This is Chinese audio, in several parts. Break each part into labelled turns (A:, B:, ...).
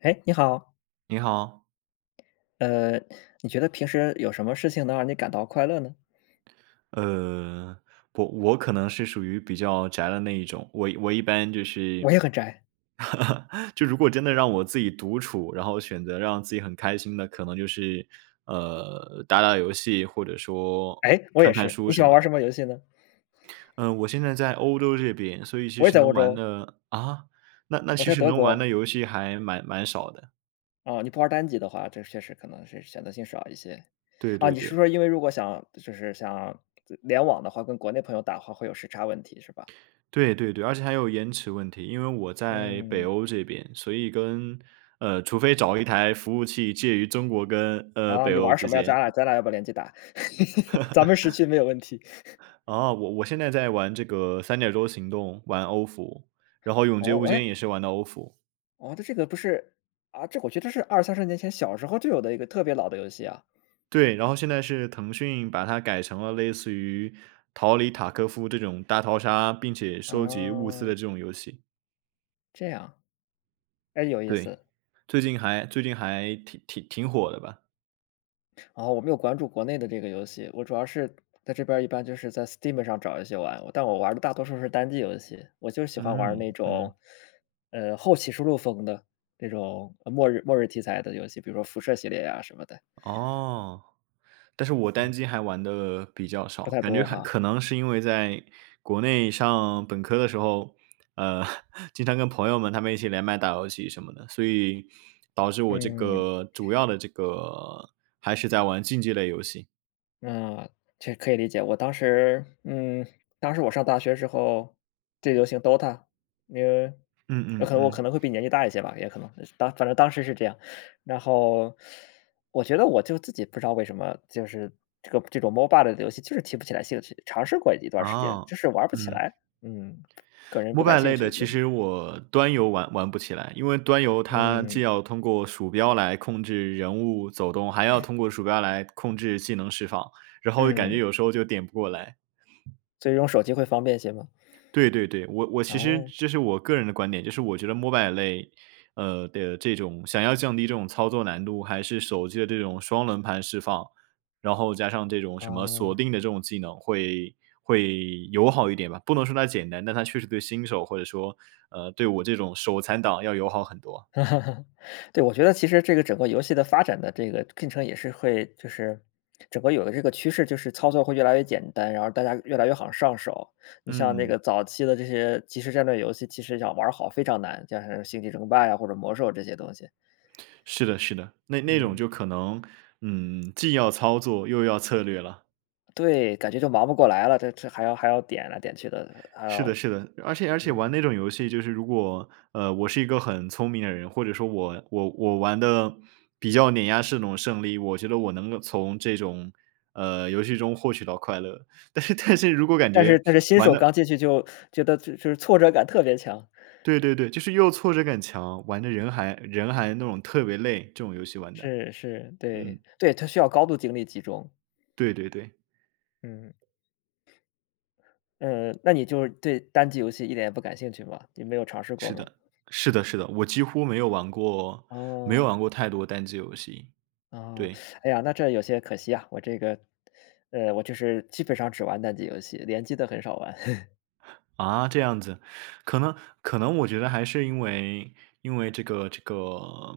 A: 哎，你好，
B: 你好，
A: 呃，你觉得平时有什么事情能让你感到快乐呢？
B: 呃，我可能是属于比较宅的那一种，我一般就是，
A: 我也很宅。
B: 就如果真的让我自己独处，然后选择让自己很开心的，可能就是，打打游戏或者说
A: 哎，我也
B: 看看
A: 是。
B: 书
A: 你喜
B: 什
A: 欢
B: 么
A: 玩
B: 的。
A: 什么游戏呢？
B: 嗯、我现在在欧洲这边，所以其
A: 我也
B: 实
A: 在
B: 能
A: 欧
B: 玩
A: 洲。
B: 的啊，那
A: 我
B: 其
A: 在
B: 实
A: 德
B: 能玩
A: 国。
B: 的游戏还蛮少的。
A: 啊，你不玩单机的话，这确实可能是选择性少一些。
B: 对
A: 啊，
B: 对
A: 你是
B: 对，
A: 说因为如果想就是想联网的话，跟国内朋友打的话会有时差问题是吧？
B: 对对对，而且还有延迟问题。因为我在北
A: 嗯。
B: 欧这边，所以跟除非找一台服务器介于中国跟，
A: 啊，
B: 北
A: 你
B: 欧
A: 玩什
B: 之
A: 么呀？咱
B: 间。
A: 俩咱俩要不要联机打？咱们时区没有问题。
B: 啊，我现在在玩这个《三角洲行动》，玩欧服，然后《永劫无
A: 哦，哎，
B: 间》也是玩的欧服。
A: 哦，这个不是啊，这我觉得是二三十年前小时候就有的一个特别老的游戏啊。
B: 对，然后现在是腾讯把它改成了类似于逃离塔科夫这种大逃杀，并且收集物资
A: 哦，
B: 的这种游戏。
A: 这样，哎，有意
B: 对，
A: 思。
B: 最近还挺火的吧。
A: 然后我没有关注国内的这个游戏，我主要是在这边儿一般就是在 Steam 上找一些玩，但我玩的大多数是单机游戏，我就喜欢玩
B: 嗯，
A: 那
B: 嗯，
A: 种，后期示录风的那种末日题材的游戏，比如说辐射系列呀、什么的。
B: 哦。但是我
A: 嗯。
B: 单机还玩的比较
A: 不
B: 少，
A: 太
B: 感觉
A: 多
B: 还
A: 哈。
B: 可能是因为在国内上本科的时候，呃，经常跟朋友们他们一起连麦打游戏什么的，所以导致我这
A: 嗯。
B: 个主要的这个还是在玩竞技类游戏。
A: 嗯，这可以理解。我当时嗯，当时我上大学时候最流行 DOTA，因为
B: 嗯
A: 有
B: 嗯
A: 可能我可
B: 嗯，
A: 能会比年纪大一些吧，也可能反正当时是这样。然后我觉得我就自己不知道为什么，就是这种 MOBA 的游戏就是提不起来兴趣，尝试过一段时间，
B: 哦，
A: 就是玩不起
B: 嗯
A: 来。嗯，个人不感
B: ，mobile
A: 兴
B: 类的
A: 趣，
B: 其
A: 就是
B: 实我端游玩不起来，因为端游它既
A: 嗯。
B: 要通过鼠标来控制人物走动，还要通过鼠标来控制技能释放，然后感觉
A: 嗯，
B: 有时候就点不过来。
A: 所以用手机会方便些嘛。
B: 对对对，我
A: 然
B: 其实
A: 后
B: 这是我个人的观点，就是我觉得 mobile 类，的这种想要降低这种操作难度，还是手机的这种双轮盘释放，然后加上这种什么
A: 啊。
B: 锁定的这种技能会友好一点吧。不能说它简单，但它确实对新手或者说，对我这种手残党要友好很多。
A: 对，我觉得其实这个整个游戏的发展的这个进程也是就是整个有的这个趋势，就是操作会越来越简单，然后大家越来越好上手。你像那
B: 嗯，
A: 个早期的这些即时战略游戏，其实想玩儿好非常难，像是《星际争霸》呀或者《魔兽》这些东西。
B: 是的是的，那种
A: 嗯，
B: 就可能，既要操作又要策略了。
A: 对，感觉就忙不过来了，这还要点来点去的，还
B: 是的，
A: 要
B: 是的，而且玩
A: 嗯。
B: 那种游戏，就是如果我是一个很聪明的人，或者说我玩的比较碾压式那种胜利，我觉得我能够从这种游戏中获取到快乐。但是如果感
A: 但
B: 觉
A: 是但是新
B: 玩
A: 手
B: 的，
A: 刚进去就觉得就是挫折感特别强。
B: 对对对，就是又挫折感强，玩的人还那种特别累，这种游戏玩的，
A: 是是，
B: 嗯，
A: 对，对，它需要高度精力集中。
B: 对对对，
A: 嗯。呃，那你就是对单机游戏一点也不感兴趣吗？你没有尝试过
B: 是
A: 吗？
B: 的，是的，是的，我几乎没有玩过，没有
A: 哦，
B: 玩过太多单机游戏，
A: 啊。
B: 对。
A: 哎呀，那这有些可惜啊，我这个，呃，我就是基本上只玩单机游戏，联机的很少玩。
B: 啊，这样子，可能可能我觉得还是因为因为，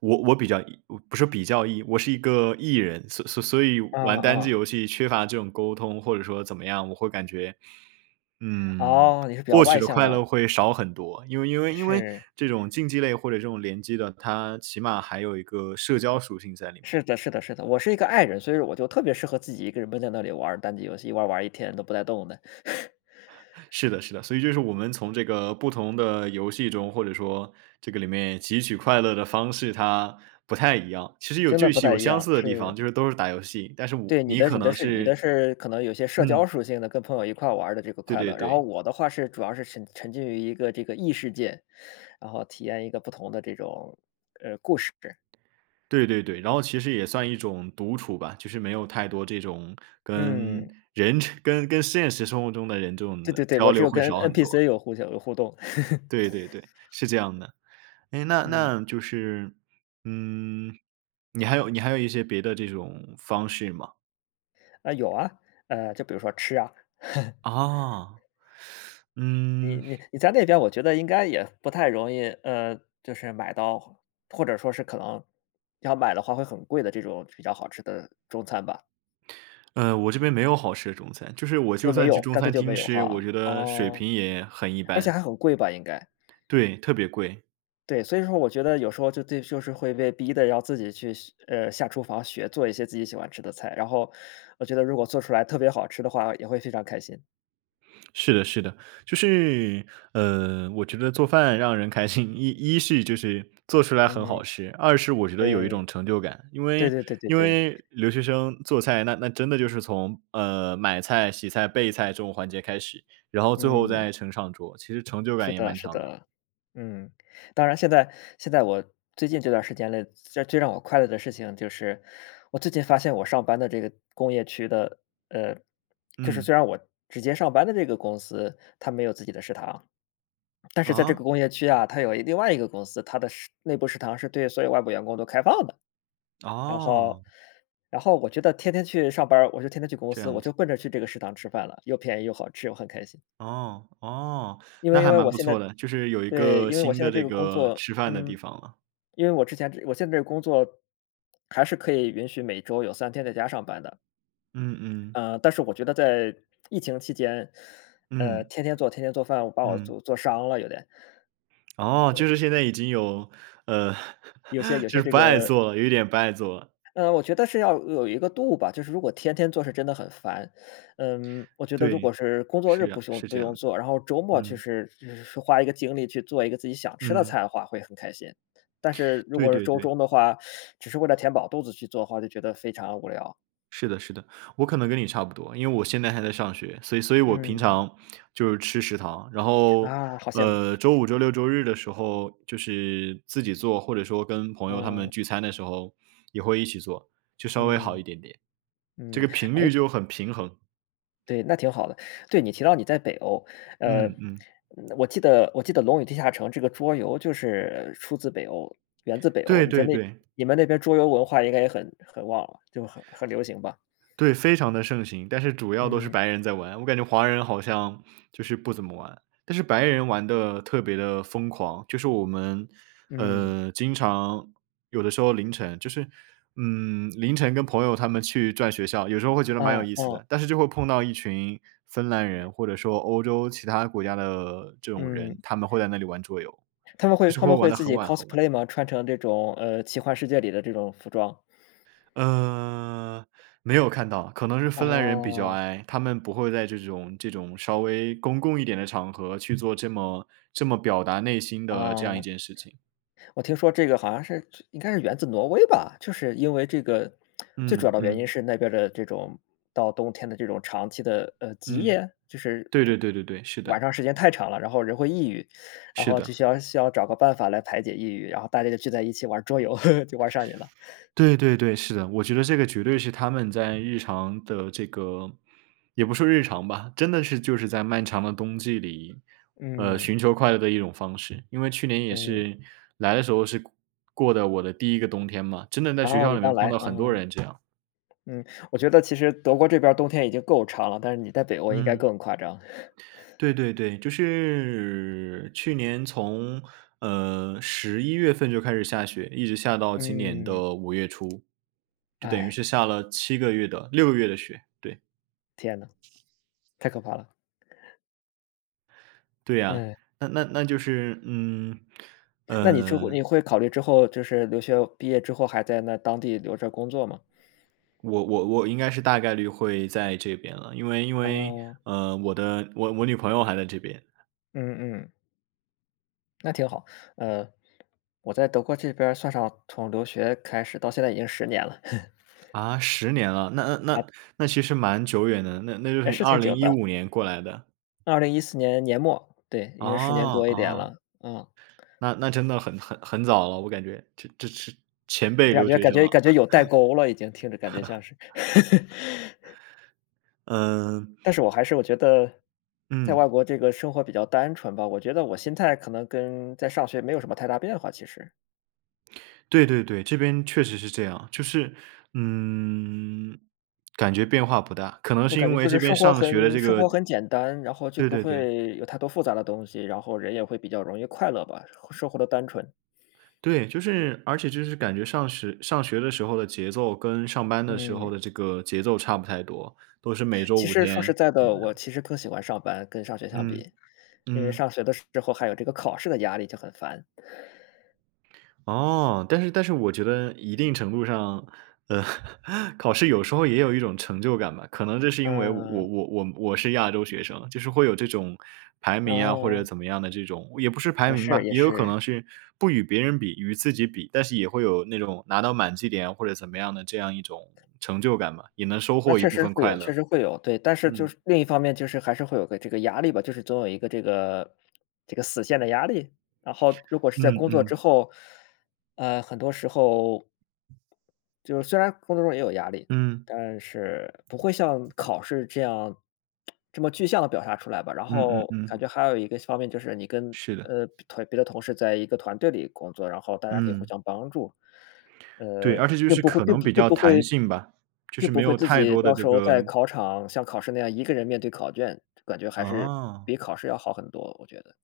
B: 我比较 E 我不是比较 E,我是一个 E 人，所以
A: 啊
B: 玩单机
A: 啊，
B: 游戏缺乏这种沟通，或者说怎么样，我会感觉，嗯，
A: 哦，你是比较
B: 获取
A: 外
B: 的
A: 向
B: 快
A: 的，
B: 乐会少很多。因为
A: 是
B: 这种竞技类或者这种联机的，它起码还有一个社交属性在里
A: 是
B: 面。
A: 的，是的，我是一个 i 人，所以我就特别适合自己一个人闷在那里玩儿单机游戏，一玩儿一天都不带动的。
B: 是的，是的，所以就是我们从这个不同的游戏中，或者说这个里面汲取快乐的方式，它不太一样。其实有
A: 真的
B: 句
A: 不
B: 是
A: 太
B: 有
A: 一
B: 相
A: 样，
B: 似的地
A: 是。
B: 方，就是都是打游戏，但是我
A: 对，你
B: 你
A: 的
B: 可
A: 你的
B: 能
A: 是你的
B: 是
A: 是可能有些社交
B: 嗯，
A: 属性的，跟朋友一块儿玩儿的这个
B: 对
A: 快
B: 对
A: 乐，然后
B: 对，
A: 我的话是主要是沉浸于一个这个异世界，然后体验一个不同的这种，呃，故事。
B: 对对对，然后其实也算一种独处吧，就是没有太多这种跟
A: 嗯，
B: 人 跟现实生活中的人这种
A: 对
B: 的
A: 对对，
B: 交
A: 我只
B: 流
A: 有
B: 会
A: 跟
B: 少很多。
A: NPC 有互动。
B: 对 对对，是这样的。哎，那
A: 嗯，
B: 那就是嗯，你还有一些别的这种方式吗？
A: 啊，有啊，呃，就比如说吃啊，
B: 啊，
A: 你
B: 嗯，
A: 你你在那边我觉得应该也不太容易，呃，就是买到，或者说是可能要买的话会很贵的这种比较好吃的中餐吧？
B: 我这边没有好吃的中餐，就是我
A: 就
B: 就
A: 没
B: 算去
A: 有，
B: 中
A: 干脆
B: 餐
A: 就没
B: 厅
A: 有
B: 吃，我
A: 哈，
B: 觉得水
A: 哦。
B: 平也很一
A: 而且
B: 般，
A: 还很贵吧，应该。
B: 对，特别贵。
A: 对，所以说我觉得有时候就是会被逼的要自己去学呃，下厨房学做一些自己喜欢吃的菜，然后我觉得如果做出来特别好吃的话，也会非常开心。
B: 是的，是的，就是，我觉得做饭让人开心，一是就是做出来很
A: 嗯，
B: 好吃，二是我觉得有一
A: 对，
B: 种成就感，因
A: 对
B: 为
A: 对对对
B: 因
A: 对，
B: 为留学生做菜，那真的就是从买菜、洗菜、备菜这种环节开始，然后最后
A: 嗯，
B: 再呈上桌，其实成就
A: 是
B: 感也
A: 的
B: 蛮
A: 是
B: 强的。
A: 的。嗯，当然现在我最近这段时间内，最让我快乐的事情就是，我最近发现我上班的这个工业区的呃，就是
B: 嗯，
A: 虽然我直接上班的这个公司，它没有自己的食堂。但是在这
B: 啊，
A: 个工业区啊，它有另外一个公司，它的内部食堂是对所有外部员工都开放的。然后
B: 哦，
A: 然后我觉得天天去上班儿我就天天去公
B: 这
A: 司，我
B: 样
A: 就
B: 子。
A: 奔着去这个食堂吃饭了，又便宜又好吃，我很开心。
B: 哦，哦，
A: 因
B: 那
A: 为因
B: 还
A: 为
B: 蛮
A: 我
B: 不
A: 现在
B: 错的，就是有一
A: 对，
B: 个
A: 因为我
B: 新
A: 现在
B: 的
A: 这
B: 这
A: 个工
B: 个
A: 作，
B: 吃饭的地
A: 嗯，
B: 方了。
A: 因为我之前这我现在这个工作还是可以允许每周有三天在家上班的。
B: 嗯嗯，
A: 呃，但是我觉得在疫情期间，呃，
B: 嗯，
A: 天天做饭，我把我
B: 嗯，
A: 做伤了有点。
B: 哦，就是现在已经有，呃，
A: 有些有
B: 就
A: 些
B: 是
A: 这
B: 不爱
A: 个
B: 做了，有一点不爱做了。
A: 呃，我觉得是要有一个度吧，就是如果天天做是真的很烦。嗯，我觉得如果
B: 对，
A: 是工作日
B: 是啊，是
A: 不
B: 这样
A: 用
B: 的，
A: 做，然后周末
B: 嗯，
A: 就是花一个精力去做一个自己想吃的
B: 嗯，
A: 菜的话，会很开心。但是如
B: 对
A: 果是
B: 对
A: 周
B: 对。
A: 中的话，只是为了填饱肚子去做的话，就觉得非常无聊。
B: 是的，是的，我可能跟你差不多，因为我现在还在上学，所以我平
A: 嗯，
B: 常就是吃食堂，然后，
A: 啊，好羡慕。
B: 周五、周六、周日的时候就是自己做，或者说跟朋友他
A: 嗯，
B: 们聚餐的时候也会一起做，就稍微好
A: 嗯，
B: 一点点，这
A: 嗯，
B: 个频
A: 哎，
B: 率就很平衡。
A: 对，那挺好的。对，你提到你在北欧，呃，
B: 嗯嗯，
A: 嗯我记得《龙与地下城》这个桌游就是出自北欧，源自北欧。
B: 对对对。
A: 你们那边桌游文化应该也很很旺了，就很很流行吧？
B: 对，非常的盛行，但是主要都是
A: 嗯
B: 白人在玩，我感觉华人好像就是不怎么玩。但是白人玩的特别的疯狂，就是我们，
A: 嗯。
B: 经常有的时候凌晨就是，凌晨跟朋友他们去转学校，有时候会觉得蛮有
A: 嗯
B: 意思
A: 嗯
B: 的，但是就会碰到一群芬兰人，或者说欧洲其他国家的这种
A: 嗯，
B: 人，他们会在那里玩桌游，就是
A: 他
B: 会
A: 们
B: 玩
A: 会
B: 的
A: 自
B: 很
A: 己
B: 晚很晚。
A: cosplay 吗？穿成这种，呃，奇幻世界里的这种服装？
B: 呃，没有看到，可能是芬兰人比较
A: 啊，
B: i,他们不会在这种稍微公共一点的场合去做这么表达内心的这样一件
A: 啊。
B: 事情。
A: 我听说这个好像是应该是源自挪威吧，就是因为这个最主要
B: 嗯
A: 的原因
B: 嗯
A: 是那边儿的这种到冬天的这种长期的，呃，极
B: 嗯，
A: 夜，就是
B: 对对
A: 不
B: 对对对，是
A: 晚
B: 的
A: 上时间太长了，然后人会抑郁，然
B: 是
A: 后
B: 的。
A: 就需要找个办法来排解抑郁，然后大家就聚在一起玩儿桌游，就玩上瘾了。
B: 对对对，是的，我觉得这个绝对是他们在日常的这个也不说日常吧，真的是就是在漫长的冬季里，
A: 嗯，
B: 寻求快乐的一种方式。因为去年也
A: 对，
B: 是来的时候是过的我的第一个冬天嘛，真的在
A: 然
B: 学
A: 后
B: 校
A: 你
B: 里
A: 刚
B: 面碰
A: 来，
B: 到很多
A: 嗯，
B: 人这样。
A: 嗯，我觉得其实德国这边儿冬天已经够长了，但是你在北欧应该
B: 嗯，
A: 更夸张。
B: 对对对，就是去年从11月份就开始下雪，一直下到今年
A: 嗯，
B: 的5月初，就等于
A: 哎，
B: 是下了7个月的6个月的雪，对。
A: 天呐，太可怕了，
B: 对呀，
A: 嗯。
B: 那就是，
A: 那你之后
B: 嗯，
A: 你会考虑之后就是留学毕业之后还在那当地留着工作吗？
B: 我应该是大概率会在这边了，因为，
A: 哦，
B: 我的女朋友还在这边
A: 嗯嗯，那挺好。呃，我在德国这边儿算上从留学开始到现在已经十年了，
B: 啊10年了，那其实蛮久远的，那就
A: 也
B: 是
A: 是
B: 二
A: 挺久
B: 零一
A: 的。
B: 五年过来的，
A: 2014年年末，对，已
B: 哦
A: 经十年多一点
B: 哦，
A: 了，嗯，
B: 那真的很早了，我感觉这是前辈留学生啊，
A: 感觉有代沟了已经，听着感觉像是。
B: 嗯
A: 但是我还是我觉得在
B: 嗯。
A: 外国这个生活比较单纯吧，我觉得我心态可能跟在上学没有什么太大变化，其实。
B: 对对对，这边确实是这样，就是，嗯，感觉变化不大，可能
A: 我
B: 是
A: 感
B: 因
A: 觉
B: 为
A: 就是
B: 这边上学的这
A: 生
B: 个
A: 活很简单，然后就
B: 对
A: 不
B: 对对，
A: 会有太多复杂的东西，然后人也会比较容易快乐吧，生活的单纯。
B: 对，就是而且就是感觉上学的时候的节奏跟上班的时
A: 嗯，
B: 候的这个节奏差不太多，都是每周
A: 其
B: 五
A: 实说实
B: 天，
A: 在
B: 怎么
A: 的，我
B: 样，
A: 其实更喜欢上班，跟上学相
B: 嗯，
A: 比，因为
B: 嗯。
A: 上学的时候还有这个考试的压力就很烦。
B: 哦，但是我觉得一定程度上，呃，考试有时候也有一种成就感吧。可能这是因为我
A: 嗯，
B: 我我我是亚洲学生，就是会有这种排名啊，或者
A: 嗯，
B: 怎么样的这种，也不是排
A: 也
B: 名
A: 是
B: 吧，
A: 也
B: 也有可
A: 是。
B: 能是不与别人比，与自己比，但是也会有那种拿到满绩点或者怎么样的这样一种成就感吧，也能收
A: 那
B: 获一
A: 确
B: 部
A: 实
B: 分
A: 会
B: 快
A: 有，确
B: 乐。
A: 实会有，对。但是就
B: 嗯
A: 是另一方面，就是还是会有个这个压力吧，就是总有一个这个死线的压力。然后如果是在
B: 嗯
A: 工作之
B: 嗯
A: 后，呃，很多时候就是虽然工作中也有压力，
B: 嗯
A: 但是不会像考试这样这么具象的表达出来吧。然
B: 嗯嗯
A: 后感
B: 嗯，
A: 觉还有一个方面就是你跟，
B: 是的，
A: 呃，别的同事在一个团队里工作，然后大家可以互
B: 嗯。
A: 相帮助。
B: 对，而且就
A: 并
B: 是
A: 不会
B: 可能比较弹性吧，就是
A: 并不
B: 没
A: 会
B: 有
A: 自
B: 太
A: 己
B: 多的
A: 到
B: 这
A: 时候
B: 个
A: 在考场像考试那样一个人面对考卷，感觉还是
B: 啊，
A: 比考试要好很多，我觉得。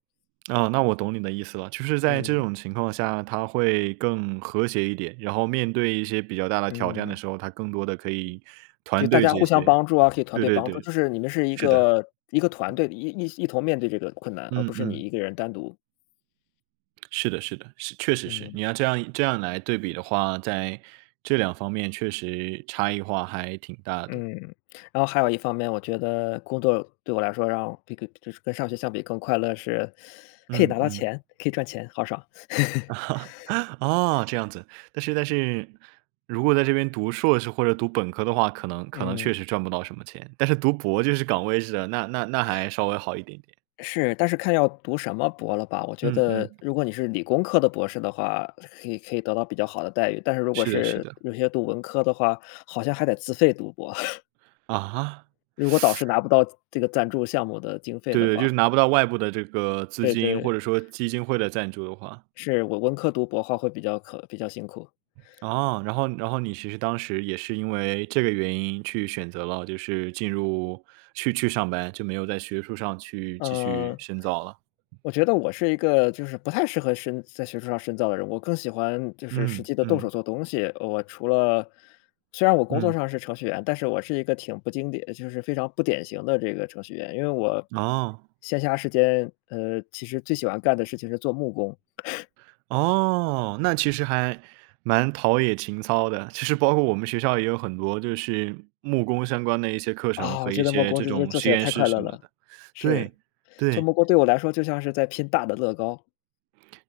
B: 啊，那我懂你的意思了，就是在这
A: 嗯。
B: 种情况下，他会更和谐一点，然后面对一些比较大的挑战的
A: 嗯。
B: 时候，他更多的可以
A: 就
B: 团
A: 大
B: 队
A: 家互
B: 解
A: 相
B: 决。
A: 帮助啊，可以团
B: 对
A: 队
B: 对
A: 帮助，
B: 对，
A: 就是你们是一
B: 是的，
A: 个一个团队，一同面对这个困难，而不
B: 嗯
A: 是你
B: 嗯，
A: 一个人单独。
B: 是的是的，是确实是，
A: 嗯。
B: 你要这样来对比的话，在这两方面确实差异化还挺大的，
A: 嗯。然后还有一方面，我觉得工作对我来说让这个就是跟上学相比更快乐是，可以
B: 嗯
A: 拿到
B: 嗯。
A: 钱，可以赚钱，好爽。
B: 哦，这样子。但是如果在这边读硕士或者读本科的话，可能确
A: 嗯。
B: 实赚不到什么钱，但是读博就是岗位制的，那还稍微好一点点。
A: 是，但是看要读什么博了吧。我觉
B: 嗯
A: 得
B: 嗯，
A: 如果你是理工科的博士的话，可以得到比较好的待遇，但是如果
B: 是的是
A: 是
B: 的。
A: 有些读文科的话，好像还得自费读博，
B: 啊？
A: 如果导师拿不到这个赞助项目的经费
B: 对
A: 的
B: 对，就
A: 话。
B: 是拿不到外部的这个资
A: 对
B: 金，
A: 对。
B: 或者说基金会的赞助的话。
A: 是，我文科读博的话会比较辛苦。
B: 哦，然后你其实当时也是因为这个原因去选择了，就是进入去上班，就没有在学术上去继续
A: 嗯。
B: 深造了。
A: 我觉得我是一个就是不太适合深在学术上深造的人，我更喜欢就是实
B: 嗯
A: 际的动手
B: 嗯
A: 做东西。我除了虽然我工作
B: 嗯，
A: 上是程序员，但是我是一个挺不经典就是非常不典型的这个程序员。因为我
B: 哦。
A: 闲暇时间，其实最喜欢干的事情是做木工。
B: 哦，那其实还蛮陶冶情操的。其实包括我们学校也有很多就是木工相关的一些课程
A: 啊，我
B: 和
A: 觉
B: 一
A: 得木
B: 些
A: 工
B: 这
A: 这是
B: 种
A: 做起
B: 实
A: 来
B: 验
A: 太
B: 室
A: 快乐
B: 什么
A: 了。
B: 的。
A: 是。
B: 对，
A: 做
B: 对。
A: 木工对我来说就像是在拼大的乐高。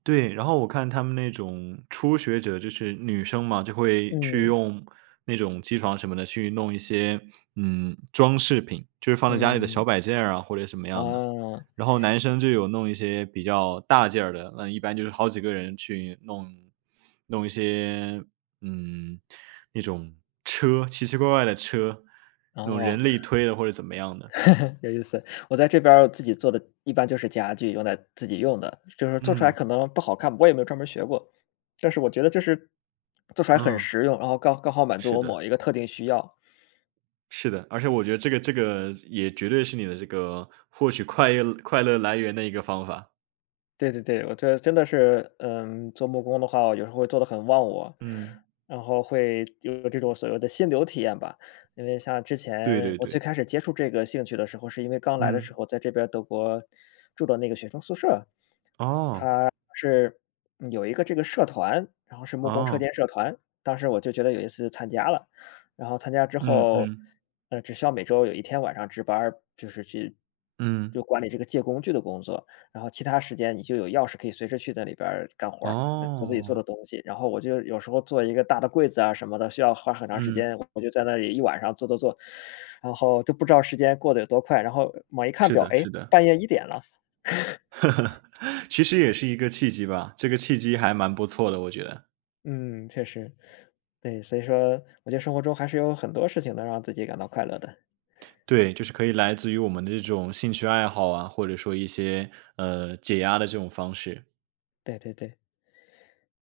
B: 对，然后我看他们那种初学者，就是女生嘛，就会去
A: 嗯。
B: 用那种机床什么的去弄一些，装饰品，就是放在家里的小
A: 嗯。
B: 摆件儿啊，或者什么样的。
A: 哦。
B: 然后男生就有弄一些比较大件儿的，那一般就是好几个人去弄弄一些，嗯，那种车，奇奇怪怪的车，那种
A: 哦。
B: 人力推的或者怎么样的。
A: 有意思。我在这边儿自己做的一般就是家具，用在自己用的，就是做出来
B: 嗯，
A: 可能不好看，我也没有专门学过，但是我觉得就是做出来很
B: 嗯，
A: 实用，然后刚刚好满足
B: 是
A: 我
B: 的。
A: 某一个特定需要。
B: 是的，而且我觉得这个也绝对是你的这个获取快乐来源的一个方法。
A: 对对对，我觉得真的是，嗯，做木工的话，我有时候会做的很忘我，
B: 嗯。
A: 然后会有这种所谓的心流体验吧。因为像之
B: 对
A: 前
B: 对
A: 我最
B: 对。
A: 开始接触这个兴趣的时候，是因为刚来的时
B: 嗯，
A: 候在这边德国住的那个学生宿舍，
B: 哦，
A: 它是嗯有一个这个社团，然后是木工车
B: 哦，
A: 间社团。当时我就觉得有意思，参加了。然后参加之
B: 嗯
A: 后，
B: 嗯
A: 只需要每周有一天晚上值班儿，就是去就
B: 嗯，
A: 管理这个借工具的工作。然后其他时间你就有钥匙可以随时去那里边儿干活儿，做自己做的
B: 哦，
A: 东西。然后我就有时候做一个大的柜子啊什么的，需要花很长时
B: 嗯。
A: 间，我就在那里一晚上做做做，然后就不知道时间过得有多快。然后猛一看
B: 是
A: 表，
B: 的
A: 哎，
B: 是的，
A: 半夜1点了。
B: 其实也是一个契机吧，这个契机还蛮不错的，我觉得。
A: 嗯，确实。对，所以说我觉得生活中还是有很多事情能让自己感到快乐的。
B: 对，就是可以来自于我们的这种兴趣爱好啊，或者说一些，解压的这种方式。
A: 对对对。